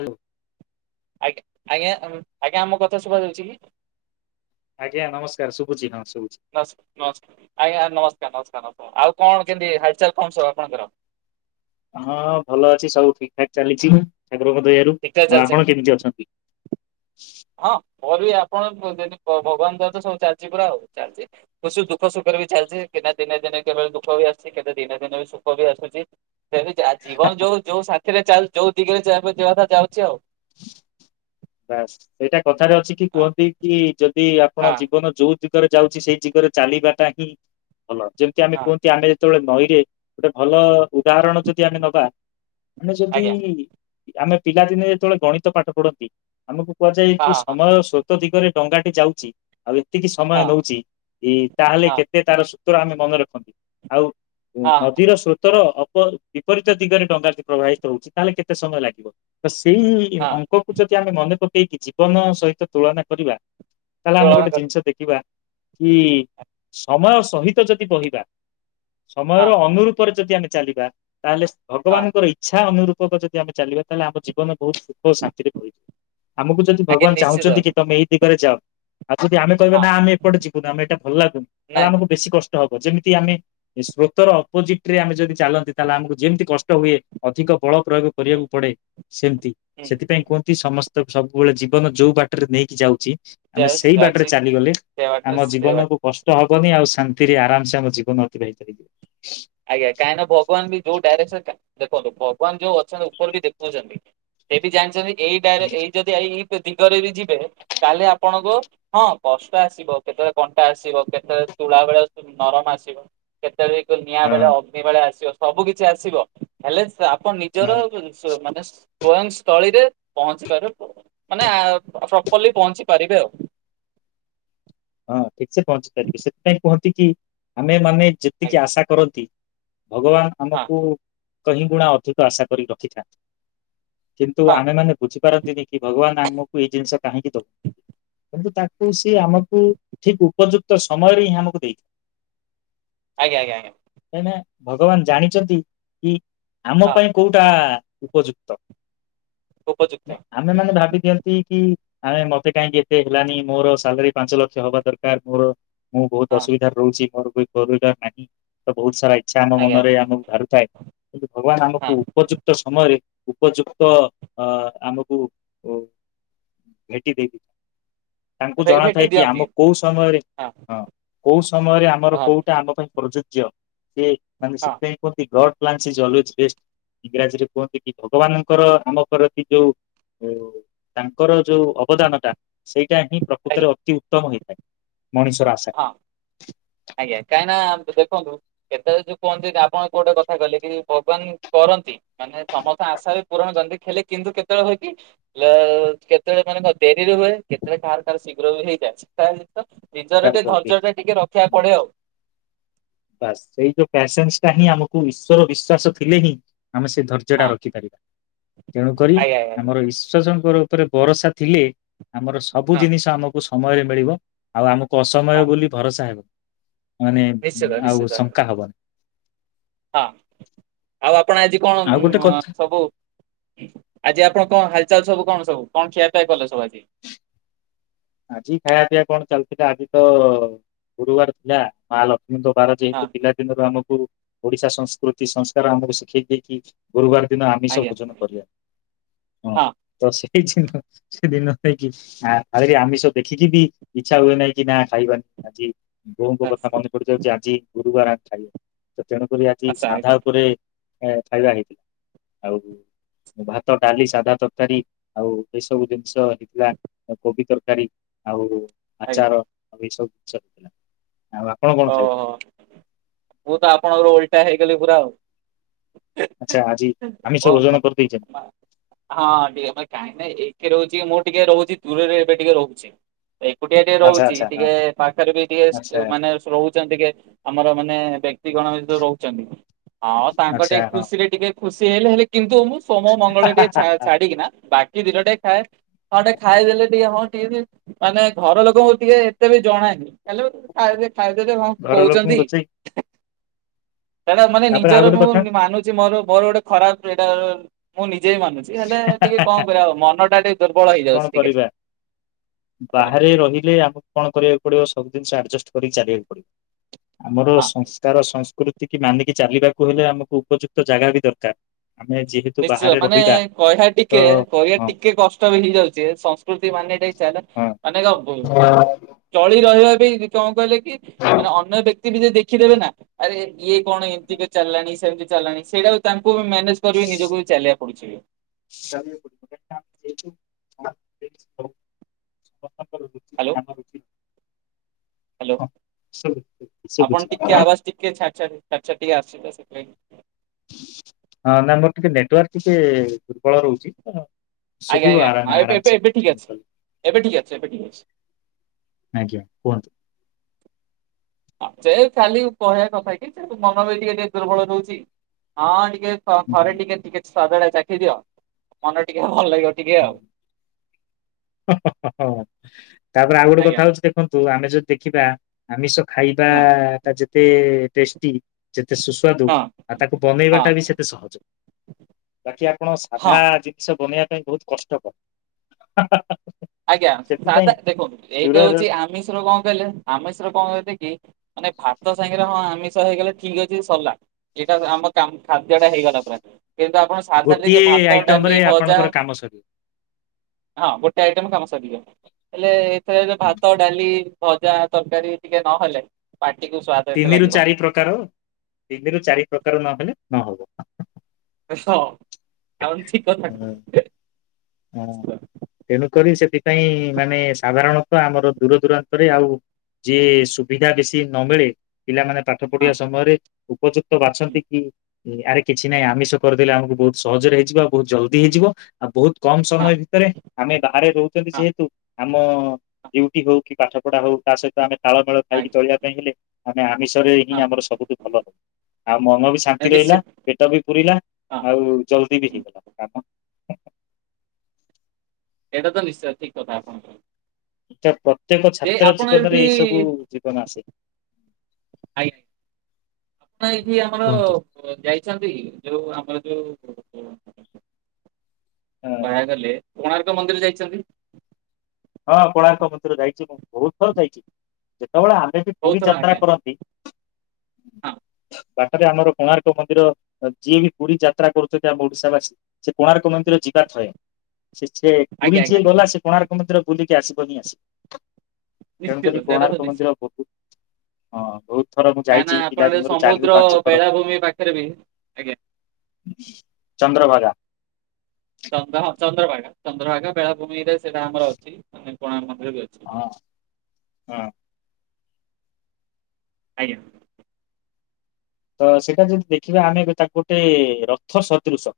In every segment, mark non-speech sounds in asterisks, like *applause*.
Hello ଆଜ୍ଞା। ଆଜ୍ଞା, ଆମ କଥା ଶୁଭ ଯାଉଛି କି? ଆଜ୍ଞା, ନମସ୍କାର ଶୁଭୁଚି ନମସ୍କାର। ସ୍ *unintelligible* ନମସ୍କାର, ଆଜ୍ଞା ନମସ୍କାର, ନମସ୍କାର, ନମସ୍କାର। ଆଉ କଣ କେମିତି ହାଲଚାଲ କଣ ସବୁ ଆପଣଙ୍କର ହଁ ଭଲ ଅଛି, ସବୁ ଠିକଠାକ ଚାଲିଛି। ଠାକୁରଙ୍କ ଦୟାରୁ, ଠିକ୍ ଠାକ୍ ଆଉ ଚାଲିଛି ଆପଣ କେମିତି ଅଛନ୍ତି? ହଁ। ମୋର ବି ଆପଣ ଯଦି ଭଗବାନ ଦୟା ରୁ ସବୁ ଚାଲିଛି ପୁରା, ଆଉ ଚାଲିଛି, ଖୁସି, ଦୁଃଖ, ସୁଖରେ ବି ଚାଲିଛି। କେତେ ଦିନେ ଦିନେ, କେବେଳ ଦୁଃଖ ବି ଆସୁଛି, କେତେ ଦିନେ ଦିନେ, ବି ସୁଖ ବି ଆସୁଛି। ସେ ଜୀବନ ଯୋଉ ଯୋଉ ସାଥିରେ ଯୋଉ ଦିଗରେ ଯିବାଥା ଯାଉଛି ଆଉ ବାସ ସେଇଟା କଥାରେ ଅଛି କି, ହଁ କୁହନ୍ତି କି, ଯଦି- ଯ ଆପଣ ହଁ ଜୀବନ ଯୋଉ ଦିଗରେ ଯାଉଛି, ସେଇ ଦିଗରେ ଚାଲିବାଟା ହିଁ ଭଲ। ଯେମିତି ଆମେ ହଁ କୁହନ୍ତି, ଆମେ ଯେତେବେଳେ ନଈରେ ଗୋଟେ ଭଲ ଉଦାହରଣ ଯଦି ଆମେ ନବା ମାନେ ଯଦି ଆଜ୍ଞା ଆମେ ପିଲାଦିନେ ଯେତେବେଳେ ଗଣିତ ପାଠ ପଢନ୍ତି। ଆମକୁ କୁହାଯାଏ କି ହଁ ହଁ ସମୟ ସ୍ରୋତ ଦିଗରେ ଡଙ୍ଗାଟି ଯାଉଛି, ଆଉ ଏତିକି ସମୟ ହଁ ନଉଛି, ତାହେଲେ ହଁ କେତେ ତାର ସୂତ୍ର ଆମେ ମନେ ରଖନ୍ତି ଆଉ ହଁ ନଦୀର ସ୍ରୋତର ବିପରୀତ ଦିଗରେ ଡଙ୍ଗା ଟି ପ୍ରବାହିତ ହଉଛି, ତାହେଲେ କେତେ ସମୟ ଲାଗିବ ତ ସେଇ? ହଁ ଅଙ୍କକୁ ଯଦି ଆମେ ମନେ ପକେଇକି ଜୀବନ ସହିତ ତୁଳନା କରିବା ତାହେଲେ ଆମେ ତୁଳନା ଗୋଟେ କରି ଜିନିଷ ଦେଖିବା କି ସମୟ ସହିତ ଯଦି ବହିବା ହଁ ସମୟର ଅନୁରୂପରେ ଯଦି ଆମେ ଚାଲିବା। ତାହେଲେ ହଁ ଭଗାନଙ୍କ ଇଚ୍ଛା ଅନୁରୂପକ ଯଦି ଆମେ ଚାଲିବା ତାହେଲେ ଆମ ଜୀବନ ବହୁତ ଖରେ ଶାନ୍ତିରେ ଭରି ଆମକୁ ଯଦି ଆଜ୍ଞା ଭଗବାନ ନିଶ୍ଚିତ ଚାହୁଁଛନ୍ତି କି ତମେ ଏଇ ଦିଗରେ ଯାଅ। ଆଉ ଯଦି ଆମ କହିବା ହଁ ନା ଆମ ଏଟେ ଯୁ ଆମ ଏଇଟ ଭଲ ଲାଗୁନ ନାଇଁ ତାହେଲେ ନାଇଁ ଆମକୁ ବେଶୀ କଷ୍ଟ ହବ। ଯେମିତି ଆମେ ସ୍ରୋତର ଅପୋଜିଟ ରେ ଆମେ ଯଦି ଚାଲନ୍ତି ତାହେଲେ ଆମକୁ ଯେମିତି କଷ୍ଟ ହୁଏ ଅଧିକ ବଳ ପ୍ରୟୋଗ ହୁଁ କରିବାକୁ ପଡେ ସେମତି ହୁଁ। ସେଥିପାଇଁ କୁହନ୍ତି ସମସ୍ତେ ତ ସବୁବେଳେ ଜୀବନ ଯୋଉ ବାଟରେ ନେଇକି ଯାଉଛି ଆମେ ସେଇ ବାଟରେ ଯାଉଛି ଚାଲିଗଲେ ସେ ବାଟରେ ଆମ ସେ ବାଟ ଜୀବନକୁୁ କଷ୍ଟ ହବ ବନି ଆଉ ଶାନ୍ତିରେ ଆରାମସ ଆମ ଜୀବନ ଅତିବହିତ ହେଇଯିବ। ଆଜ୍ଞା କାହିଁକ ଭଗବାନ ବି ଯଉ ଡାଇରେ ଭଗବାନ ଯୋଉ ଅଛନ୍ତି ଉପର ବି ଦେଖୁଛନ୍ତି ସେ ବି ଜାଣିଛନ୍ତି ଏଇଡ ଏଇ ଯଦି ଏଇ ଦିଗରେ ବି ଯିବେ କହଲେ ଆପଣଙ୍କ ହଁ କଷ୍ଟ ଆସିବ କେତେବେଳେ କଣ୍ଟା ଆସିବ କେତେବେଳେ ତୁଳା ବେଳେ ନରମ ଆସିବ କେତେବେଳେ କେ ନିଆଁ ହଁ ବେଳେ ଅଗ୍ନି ବେଳେ ଆସିବ ସବୁ କିଛି ଆସିବ ହେଲେ ଆପଣ ହଁ ନିଜର ମାନେ ବୟସ୍ଥଳୀରେ ପହଞ୍ଚି ପାରିବେ ମାନେ ପ୍ରପରଲି ପହଞ୍ଚି ପାରିବେ ଆଉ। ହଁ ଠିକ ସେ ପହଞ୍ଚି ପାରିବି ସେଥିପାଇଁ କହନ୍ତିକି ଆମେ ମାନେ ଆଜ୍ଞା ଯେତିକି ଆଶା କରନ୍ତି। ଭଗବାନ ହଁ ଆମକୁ କେଇ ଗୁଣା ଅଧିକ ଆଶା କରି ରଖିଥାନ୍ତି। କିନ୍ତୁ ହଁ ଆମେମାନୋନେ ବୁଝିପାରନ୍ତିନି କି ଭଗବାନ ଆମକୁ ଏଇ ଜିନିଷ କାହିଁକି ଦଉ କିନ୍ତୁ ତାକ ସେ ଆମକୁ ଠିକ ଉପଯୁକ୍ତ ସମୟରେ ହିଁ ଆମକୁ ଦେଇଥିବେ। ଆଜ୍ଞା ଆଜ୍ଞା ଆଜ୍ଞା। ନା ଭଗବାନ ଜାଣିଛନ୍ତି କି ଆମ ହଁ ପାଇଁ କୋଉଟା ଉପଯୁକ୍ତ ଉପଯୁକ୍ତ। ଆମେମାନେ ଭାବି ଦିଅନ୍ତ୍ କି ଆମେ ମତେ କାହିଁକି ଏତେ ହେଲାନି ମୋର ସାଲାରୀ ପାଞ୍ଚ ଲକ୍ଷ ହବା ଦରକାର ମୋର ମୁଁ ହଁ ବହୁତ ଅସୁବିଧ ରହୁଛି ମୋର ପରିବାର ନାହିଁ ତ ବହୁତ ସାରା ଇଚ୍ଛା ଆମ ଆଜ୍ଞା ମନରେ ଆମକୁ ଧାରୁଥାଏ କିନ୍ତୁ ଭଗବାନ ଆମକୁ ଆଜ୍ଞା, ଉପଯୁକ୍ତ ସମୟରେ ଉପଯୁକ୍ତ ଅ ଆମକୁ ଭେଟି ଦେବେ। ତାଙ୍କୁ ହଁ ଭେ ଜଣା ଭେଟି ଥାଏ କି ଦିଅନ୍ତି ଆମ କୋଉ ସମୟରେ ହଁ କୋଉ ସମୟରେ ଆମର ହଁ କୋଉଟା ଆମ ପାଇଁ ପ୍ରଯୁକ୍ତ୍ ଯ୍ୟ ସେ ମାନେ ହଁ ସେଥିପାଇଁ କୁ ଗ *unintelligible* ଇଂରାଜିରେ କୁହନ୍ତି କି ଭଗବାନଙ୍କର ଆମ ଯୋଉ ହୋଓ ତାଙ୍କର ଯୋଉ ଅବଦାନ ଟା। ସେଇଟା ହିଁ ଆଜ୍ଞା ପ୍ରକୃତରେ ଅତି ଉତ୍ତମ ହୋଇଥାଏ। ହଁ ଆଜ୍ଞା କାଇଁ ନା ଖନ୍ତୁ ସେତେବେଳେ ଯୋଉ କୁହନ୍ତି ଆପଣ କୂ ଗୋଟେ କଥା କହଲେ କି ଭଗବାନ କରନ୍ତି ମାନେ ସମସ୍ତେ ଆଶା ପୁରାଣ କରନ୍ତି ଖେଲେ କିନ୍ତୁ କେତେବେଳେ ହେଛି କେତେବେଳେ ମାନେ ଡେରିରେ ହୁଏ କେତେବେଳେ କାହାର କଣ ଶୀଘ୍ର ବି ହେଇଯାଇଛି ତା ନିଜର ଟିକେ ଧର୍ଯ୍ୟ ଟା ଟିକେ ରଖିବାକୁ ପଡେ ଆଉ। ବାସ ସେଇ ଯୋଉ ପସନ୍ସ ଟା ହିଁ ଆମକୁ ଈଶଵର ବିଶ୍ଵାସ ଥିଲେ ହିଁ ଆମେ ସେ ଧୈର୍ଯ୍ୟ ହଁ ଟା ରଖିପାରିବା ତେଣୁ କରି ଆଜ୍ଞା ଆଜ୍ଞା ଆଜ୍ଞା ଆମର ବିଶ୍ୱାସ ଉପରେ ଭରସା ଥିଲେ ଆମର ସବୁ ହଁ ଜିନିଷ ଆମକୁ ସମୟରେ ମିଳିବ ଆଉ ଆମ ହଁ ଅସମୟ ବୋଲି ଭରସା ହେବ। ମାନେ ନିଶ୍ଚିତ ଆଉ ନିଶ୍ଚିତ ଶଙ୍କା ହବନି। ହଁ ଆଉ ଆ କୁଆଡେ ଆଜି ଆଉ ଗୋଟେ କଣ କଥା ସବୁ ଆଜି ଆପଣ କଣ ହାଲଚାଲ ସବୁ କଣ ସବୁ କଣ ଖିଆ ପାଇଁ କଲେ ସବୁ ଆଜି ଆଜି ଖାଇବା ପିଇବା କଣ ଚାଲିଥିଲା ଆଜି ତ ଗୁରୁବାର ଥିଲା ମା ଲକ୍ଷ୍ମୀ ବାର ହଁ ଯେହତୁ ପିଲା ଦିନରୁ ଆମକୁ ଓଡିଶା ସଂସ୍କୃତି ସଂସ୍କାର ଆମକୁ ଶିଖେଇ ଦେଇକି ଗୁରୁବାରେ ଦିନ ଆମିଷ ଆଜ୍ଞା ଭୋଜନ କରିବା। ହଁ ତ ସେ କିଛି ନୁହଁ। ସେଦିନ ନୁହଁକି ଆ ଆମେ ତ ଦେଖିକି ବି ଇଚ୍ଛା ହୁଏ ନାହିଁ। କି ନା ଖାଇବାନି ଆଜି ବୋଉଙ୍କ କଥା ବାସ୍ ମନେ ପଡିଯାଉଛି। ଆଜି ଗୁରୁବାର ଆମ ଖାଇବାନି। ତ ତେଣୁକରି ଆଜି ଆଶା ସାଧା ଆଜ୍ଞା ଉପରେ ଖାଇବା ହେଇଥିଲା। ଆଉ ଭାତ ଡାଲି ସାଧା ତରକାରୀ ଆଉ ଏ ସବୁ ଜିନିଷ ହେଇଥିଲା। କୋବି ତରକାରୀ ଆଉ ଆଜ୍ଞା ଆଚାର ଏ ସବୁ *unintelligible* ଥିଲା। ଓହୋ ମୁଁ ତ ଆପଣଙ୍କର ଓଲଟା ହେଇଗଲି ପୁରା ଆଉ। ଆଚ୍ଛା ଆଜି ଆମିଷ ଓ ଭୋଜନ *unintelligible* କରିଦେଇଛନ୍ତି ହଁ ଟିକେ କାହିଁ ନାଇଁ ଏ ଟିକେ ରହୁଛି। ମୁଁ ଟିକେ ରହୁଛି ଦୂରରେ ଏବେ ଟିକେ ରହୁଛି। ଏକୁଟିଆ ଟିକେ ଆଚ୍ଛା ରହୁଛି। ଆଚ୍ଛା ହଁ ଟିକେ ପାଖରେ ବି ଆଚ୍ଛା ଟିକେ ମାନେ ରହୁଛନ୍ତି। କେ ଆମର ମାନେ ବ୍ୟକ୍ତି ଗଣ ରହୁଛନ୍ତି। ହଁ ତାଙ୍କ ଟିକେ ଆଚ୍ଛା ହଁ ଖୁସିରେ ଟିକେ ଖୁସି ହେଲେ ହେଲେ କିନ୍ତୁ ମୁଁ ସୋମ ମଙ୍ଗଳ ଟିକେ ଛା ଛାଡିକିନା ବାକି ଦିନ ଟିକେ ଖାଏ ହଁ ଟିକେ ଖାଇଦେଲେ ଟିକେ ହଁ ଟିକେ ମାନେ ଘର ଲୋକଙ୍କୁ ଟିକେ ଏତେ ବି ଜଣାଏ ଖାଲି *unintelligible* ଖାଇଦେଲେ ହଁ ଘର ଲୋକଙ୍କୁ କହୁଛନ୍ତି। ରୋଷେଇ ସେଟା ମାନେ ତାପରେ ଆଉ ନିଜର ଗୋଟେ ମୁଁ କଥା ମାନୁଛି। ମୋର ମୋର ଗୋଟେ ଖରାପ୍ ଏଇଟା ମୁଁ ନିଜ୍ ନିଜେ ମାନୁଛି ହେଲେ ଟିକେ କଣ କରିବା ମନ ଟା ଟିକେ ଦୁର୍ବଳ ହେଇଯାଉଛି କଣ ଟିକେ କରିବା ଆଜ୍ଞା। ବାହାରେ ରହିଲେ ଆମକୁ କଣ କରିବାକୁ ପଡିବ ସବୁ ଜିନିଷ ଆଡ୍ଜଷ୍ଟ୍ କରିକି ଚାଲିବାକୁ ପଡିବ ଆମର ହଁ ସଂସ୍କାର ତି ମାନିକି ଚାଲିବାକୁ ହେଲେ ଆମକୁ ଉପଯୁକ୍ତ ଜାଗା ବି ଦରକାର। ଆମେ ଯେହେତୁ ନିଶ୍ଚିତ ବାହାରେ ମାନେ ରହିବା କହିବା ତ ଟିକେ କହିବା ହଁ ଟିକେ କଷ୍ଟ ବି ହେଇଯାଉଛି। ସଂସ୍କୃତି ମାନେଟା ଚା ହଁ। ମାନେ ଚଳି ରହିବା କଣ କହିଲେ କି ମାନେ ଅନ୍ୟ ବ୍ୟକ୍ତି ବି ଯ ଦେଖିଦେବେ ନା ଆରେ ଇଏ କଣ ଏମିତି ଚାଲଲାଣି ସେମିତି ଚାଲଲାଣି ସେଇଟା ତାଙ୍କୁ ବି ମ୍ୟାନେଜ କରିବିନି ନିଜ କୁବି ଚାଲିବାକୁ ପଡୁଛି। *unintelligible* ହ୍ୟାଲୋ ହ୍ୟାଲୋ ଶୁଭୁଛି ଆପଣ ହଁ ଟିକେ ଆବାଜ ଟିକେ ଛାଡି ଛାଡି ଛା ଆଛା ଟିକିଏ ଆସିବେ ସେଥିପାଇଁ। ହଁ ନା ମୋର ଟିକେ ନେଟୱାର୍କ ଟିକେ ଦୁର୍ବଳ ରହୁଛି ତ ଆଜ୍ଞା ଶୁଭିବ ଆଜ୍ଞା ଆରାମ ହଁ ଏବେ ଏବେ ଆରାମସେ ଏବେ ଠିକ ଅଛି। ଏବେ ଠିକ ଅଛି ଏବେ ଠିକ ଅଛି। ଆଜ୍ଞା କୁହନ୍ତୁ। ସେ ଖାଲି କହିବା କଥା କି ସେ ମନ ବି ଟିକେ ଟିକେ ଦୁର୍ବଳ ରହୁଛି ହଁ ଟିକେ ଥରେ ଟିକେ ଟିକେ ସ୍ଵାଦ ଟା ଚାଖି ଦିଅ। ମନ ଟିକେ ଭଲ ଲାଗିବ ଟିକେ ଆଉ। ହ ହ ହ ଓ ତାପରେ ଆଉ ଗୋଟେ ଆଜ୍ଞା କଥା ହଉଛି ଦେଖନ୍ତୁ ଆମେ ଯଦି ଦେଖିବା ଆମିଷ ଖାଇବା ହଁ ଟା ଯେତେ ଟେଷ୍ଟି ସେତେ ସୁସ୍ୱାଦୁ ହଁ ଆଉ ତାକୁ ହଁ ବନେଇବାଟା ବି ସେତେ ସହଜ। ବାକି ଆପଣ ହଁ। ସାଧା ଜିନିଷ ବନେଇବା ପାଇଁ ବହୁତ କଷ୍ଟକର। ଆଜ୍ଞା ସେଥିପାଇଁ ସାଧା ଦେଖନ୍ତୁ। ଏକ ଦୂରରେ ହଉଛି ଆମିଶର କଣ କହିଲେ ଆମିଶର କଣ କହେ କି ମାନେ ଭାତ ସାଙ୍ଗରେ ହଁ ଆମିଷ ହେଇଗଲେ ଠିକ ଅଛି ସରିଲା ଏଇଟା ଆମର ଖାଦ୍ୟ ଟା ହେଇଗଲା ପ୍ରାୟ କିନ୍ତୁ ଆପଣ ସାଧା ରେ ଟିକେ ଗୋଟିଏ ଭାତ ଆଇଟମ ଡାଲି ରେ ଭଜା ଆପଣଙ୍କର କାମ ସରିବ ହଁ ଆଇଟମ କାମ ସରିଲା ହେଲେ ଏଥରେ ଭାତ ଡାଲି ଭଜା ତରକାରୀ ଟିକେ ନହେଲେ ପାଟିକୁ ସ୍ଵାଦ ଏତେ ତିନିରୁ ଲାଗିବନି ଚାରି ପ୍ରକାର ତିନିରୁ ଚାରି ପ୍ରକାର ନହେଲେ ନହବ। ସ ଆପଣ ଠିକ କଥା କ ହଁ ତେଣୁ କରି ସେଠି। ପାଇଁ ମାନେ ସାଧାରଣତଃ ଆମର ଦୂର ଦୂରାନ୍ତରେ ଆଉ ଯିଏ ସୁବିଧା ବେଶି ନ ମିଳେ ପିଲାମାନେ ପାଠ ହଁ ପଢିବା ସମୟରେ ଉପଯୁକ୍ତ ବାଛନ୍ତି କି? ଆରେ କିଛି ନାହିଁ ଆମିଷ କରିଦେଲେ ଆମକୁ ବହୁତ ସହଜରେ ହେଇଯିବ। ଆଉ ବହୁତ ଜଲଦି ହେଇଯିବ ଆଉ ବହୁତ କମ ହଁ ସମୟ ଭିତରେ ଆମେ ବାହାରେ ରହୁଛନ୍ତି ହଁ ଯେହେତୁ? ଆମ ଡିଉଟି ହଉ କି ପାଠ ପଢା ହଉ ତା ସହିତ ଆମେ ତାଳମେଳ ଖାଇକି ହଁ ଚଳିବା ପାଇଁ ହେଲେ ଆମେ ଆମିଷରେ ହିଁ ହଁ ଆମର ସବୁଠୁ ଭଲ ହବ। ଆଉ ମନ ବି ଶାନ୍ତି ହଁ ରହିଲା ନିଶ୍ଚିତ ପେଟ ବି ପୁୁରିଲା ହଁ ଆଉ ଜଲଦି ବି ହୁଁ, ହେଇଗଲା କାମ। ହ। ଏଇଟା ତ ନିଶ୍ଚୟ ଠିକ କଥା ଆପଣଙ୍କର। ଏଟା ପ୍ରତ୍ୟେକ ଯେ ଛାତ୍ର ଆପଣ ଜୀବନରେ ଏଇ ସବୁ ଜୀବନ ଆସେ। ଆଇ। ଆପଣ ଏଇଠି ଆମର କୁହନ୍ତୁ। ଯାଇଛନ୍ତିକି ଯୋଉ ଆମର ଯୋଉ କୁହା ଗଲେ କୋଣାର୍କ ମନ୍ଦିର ଯାଇଛନ୍ତି। ହଁ କୋଣାର୍କ ମନ୍ଦିର ଯାଇଚି ମୁଁ ବହୁତ ଥର ଯାଇଚି ଯେତେବେଳେ ଆମେ ବି ବହୁତ ପୁରୀ ଥର ଯାତ୍ରା ଆଜ୍ଞା କରନ୍ତି। ହଁ। ବାଟରେ ଆମର କୋଣାର୍କ ମନ୍ଦିର ଯିଏ ବି ପୁରୀ ଯାତ୍ରା କରୁଚନ୍ତି ଆମ ଓଡିଶା ବାସୀ ସେ କୋଣାର୍କ ମନ୍ଦିର ଯିବା ଥଏ ସେ ସେ ପୁରୀ ଆଜ୍ଞା ଆଜ୍ଞା ଯିଏ ଆଜ୍ଞା ଗଲା ସେ କୋଣାର୍କ ମନ୍ଦିର ବୁଲିକି ଆସିବ ହିଁ ଆସିବ। ନିଶ୍ଚିତ ତେଣୁକରି ସେଇଟା ତ କୋଣାର୍କ ନିଶ୍ଚିତ। ମନ୍ଦିର ବହୁତ ହଁ ବହୁତ। ଥର ମୁଁ କାହିଁକି ନା ଯାଇଛି ଆପଣ ଏ ପିଲାଦିନରୁ ଚାରି ରୁ ସମୁଦ୍ର ପାଞ୍ଚ ଥର ବେଳାଭୂମି ପାଖରେ ବି ଆଜ୍ଞା ଚନ୍ଦ୍ରଭାଗା। ଚ୍ର ହଁ ଚନ୍ଦ୍ରଭାଗା ଚନ୍ଦ୍ରଭାଗା ବେଳାଭୂମି ରେ ସେଇଟା ଆମର ଅଛି ମାନେ କଣ ଆମ ହଁ ହ। ଆଜ୍ଞା। ତ ସେଇଟା ଯଦି ଦେଖିବା ଆମେ ତାକୁ ଗୋଟେ ରଥ ସଦୃଶ।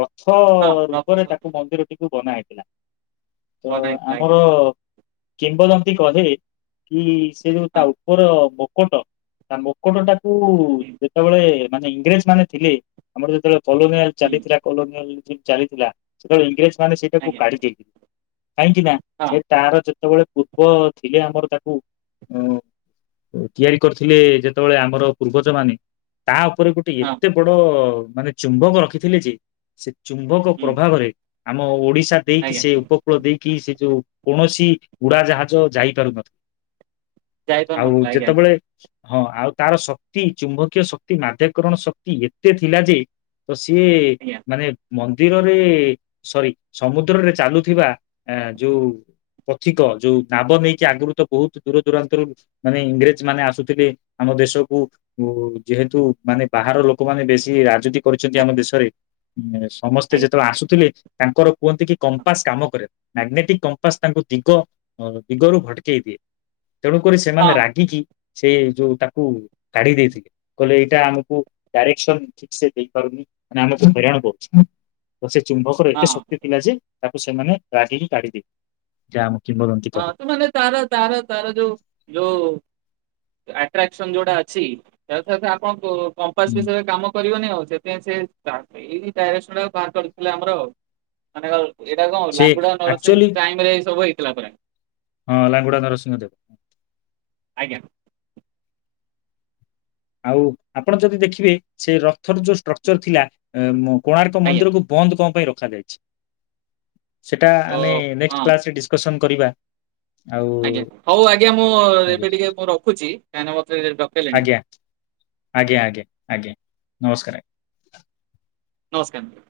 ରଥ ହଁ ରଥ ରୂପରେ ସହ ତାକୁ ମନ୍ଦିରଟିକୁ ବନାଏ। ତ ବନା ହେଇଥିଲା ଆଜ୍ଞା ଆମର କିମ୍ବଦନ୍ତି କହେ କି ସେ ଯୋଉ ତା ହଁ ଉପର ମୁକଟ ତା ମୁକଟ ଟାକୁ ହୁଁ ଯେତେବେଳେ ମାନେ ଇଂରେଜ ମାନେ ଥିଲେ ଆମର ଯେତେବେଳେ କଲୋନିଆଲ ହୁଁ ଚାଲିଥିଲା କଲୋନିୟର ଚାଲିଥିଲା ସେତେବେଳେ ଇଂରେଜ ମାନେ ସେଇଟାକୁ ଆଜ୍ଞା କାଢି ଯାଇଥିଲେ କାହିଁକି ନା ହଁ ସେ ତାର ଯେତେବେଳେ ପୂର୍ବ ଥିଲେ ଆମର ତାକୁ। ତିଆରି କରିଥିଲେ ଯେତେବେଳେ ଆମର ପୂର୍ବଜ ମାନେ। ତା ଉପରେ ଗୋଟେ ହଁ ଏତେ ବଡ ମାନେ ଚୁମ୍ବକ ରଖିଥିଲେ ଯେ ଚୁମ୍ବକ ହୁଁ ପ୍ରଭାବରେ ଆମ ଓଡିଶା ଦେଇକି ଆଜ୍ଞା ସେ ଉପକୂଳ ଦେଇକି ସେ ଯୋଉ କୌଣସି ଉଡାଜାହାଜ ଯାଇପାରୁନଥିଲା ଆଉ ଯାଇପାରୁନଥିଲା ଆଜ୍ଞା ଯେତେବେଳେ ହଁ ଆଉ ତାର ଶକ୍ତି ଚୁମ୍ବକୀୟ ଶକ୍ତି ମାଧ୍ୟକରଣ ଶକ୍ତି ଏତେ ଥିଲା ଯେ ତ ସିଏ ଆଜ୍ଞା ମାନେ ମନ୍ଦିରରେ ସରି ସମୁଦ୍ରରେ ଚାଲୁଥିବା ଆ ଯୋଉ ପଥିକ ଯୋଉ ନାବ ନେଇକି ଆଗରୁ ତ ବହୁତ ଦୂର ଦୂରାନ୍ତରୁ ମାନେ ଇଂରେଜ ମାନେ ଆସୁଥିଲେ ଆମ ଦେଶକୁ। ଓ ଯେହେତୁ ମାନେ ବାହାର ଲୋକମାନେ ବେଶୀ ରାଜୁତି କରିଛନ୍ତି ଆମ ଦେଶରେ। ସମସ୍ତେ ଆଜ୍ଞା ଯେତେବେଳେ ଆସୁଥିଲେ ତାଙ୍କର କୁହନ୍ତି କି କମ୍ପାସ୍ କାମ କରେ ମ୍ୟାାଗ୍ନେଟିକ୍ କମ୍ପାସ ତାଙ୍କୁ ଦିଗ ଦିଗରୁ ଭଟକେଇ ଦିଏ। ତେଣୁକରି ଆଜ୍ଞା ସେମାନେ ହଁ ରାଗିକି ସେ ଯୋଉ ତାକୁ କାଢି ଦେଇଥିଲେ କହିଲେ ଏଇଟା ଆମକୁ ଡାଇରେକ୍ସନ ଠିକ ସେ ଦେଇ ପାରୁନି ମାନେ ଆମକୁ ହଇରାଣ କରୁଚି। ତ ସେ ଚୁମ୍ବକର ଏତେ ହଁ ଶକ୍ତି ଥିଲା ଯେ ତାକୁ ସେମାନେ ରାଗିକି କାଢିଦି ଯା ହଁ ତ ମାନେ ତାର ତାର ତାର ଯୋଉ ଯଉ ଆଟ୍ରାକ୍ସନ ଯୋଉଟା ଅଛି ଆପଣ ହୁଁ। କମ୍ପାସ ବିଷୟରେ କାମ କରିବନି ଆଉ। ସେଥିପାଇଁ ସେ ଏଇ ଡାଇରେକ୍ସନ ବାହାରକରି ଥିଲେ ଆମର ମାନେ ଏଇଟା କଣ ସେ ଲାଙ୍ଗୁଡା ନରସିଂହ ଆକ୍ଚୁଆଲି ଟାଇମ ରେ ଏଇ ସବୁଇଥିଲା ପରେ। ହଁ ଲାଙ୍ଗୁଡା ନରସିଂହ ଦେବ। ଆଜ୍ଞା। ଆଉ ଆପଣ ଯଦି ଦେଖିବେ ସେ ରକ୍ ଥର ଯୋଉ ଷ୍ଟ୍ରକ୍ଚର ଥିଲା ଏ କୋଣାର୍କ ଆଜ୍ଞା ମନ୍ଦିରକୁ ବନ୍ଦ କଣ ପାଇଁ ରଖାଯାଇଛି? ସେଟା ଓ ଆମେ ନେକ୍ସଟ୍ ହଁ କ୍ଲାସରେ ଡିଶ୍କସନ କରିବା ଆଉ ଆଜ୍ଞା ହଉ ଆଜ୍ଞା ମୁଁ ଆଜ୍ଞା। ଏବେ ଟିକେ ମୁଁ ରଖୁଛି କ ମତେ ଡକେଇଲିଣି। ଆଜ୍ଞା ଆଜ୍ଞା ଆଜ୍ଞା ଆଜ୍ଞା ନମସ୍କାର ଆଜ୍ଞା। ନମସ୍କାର।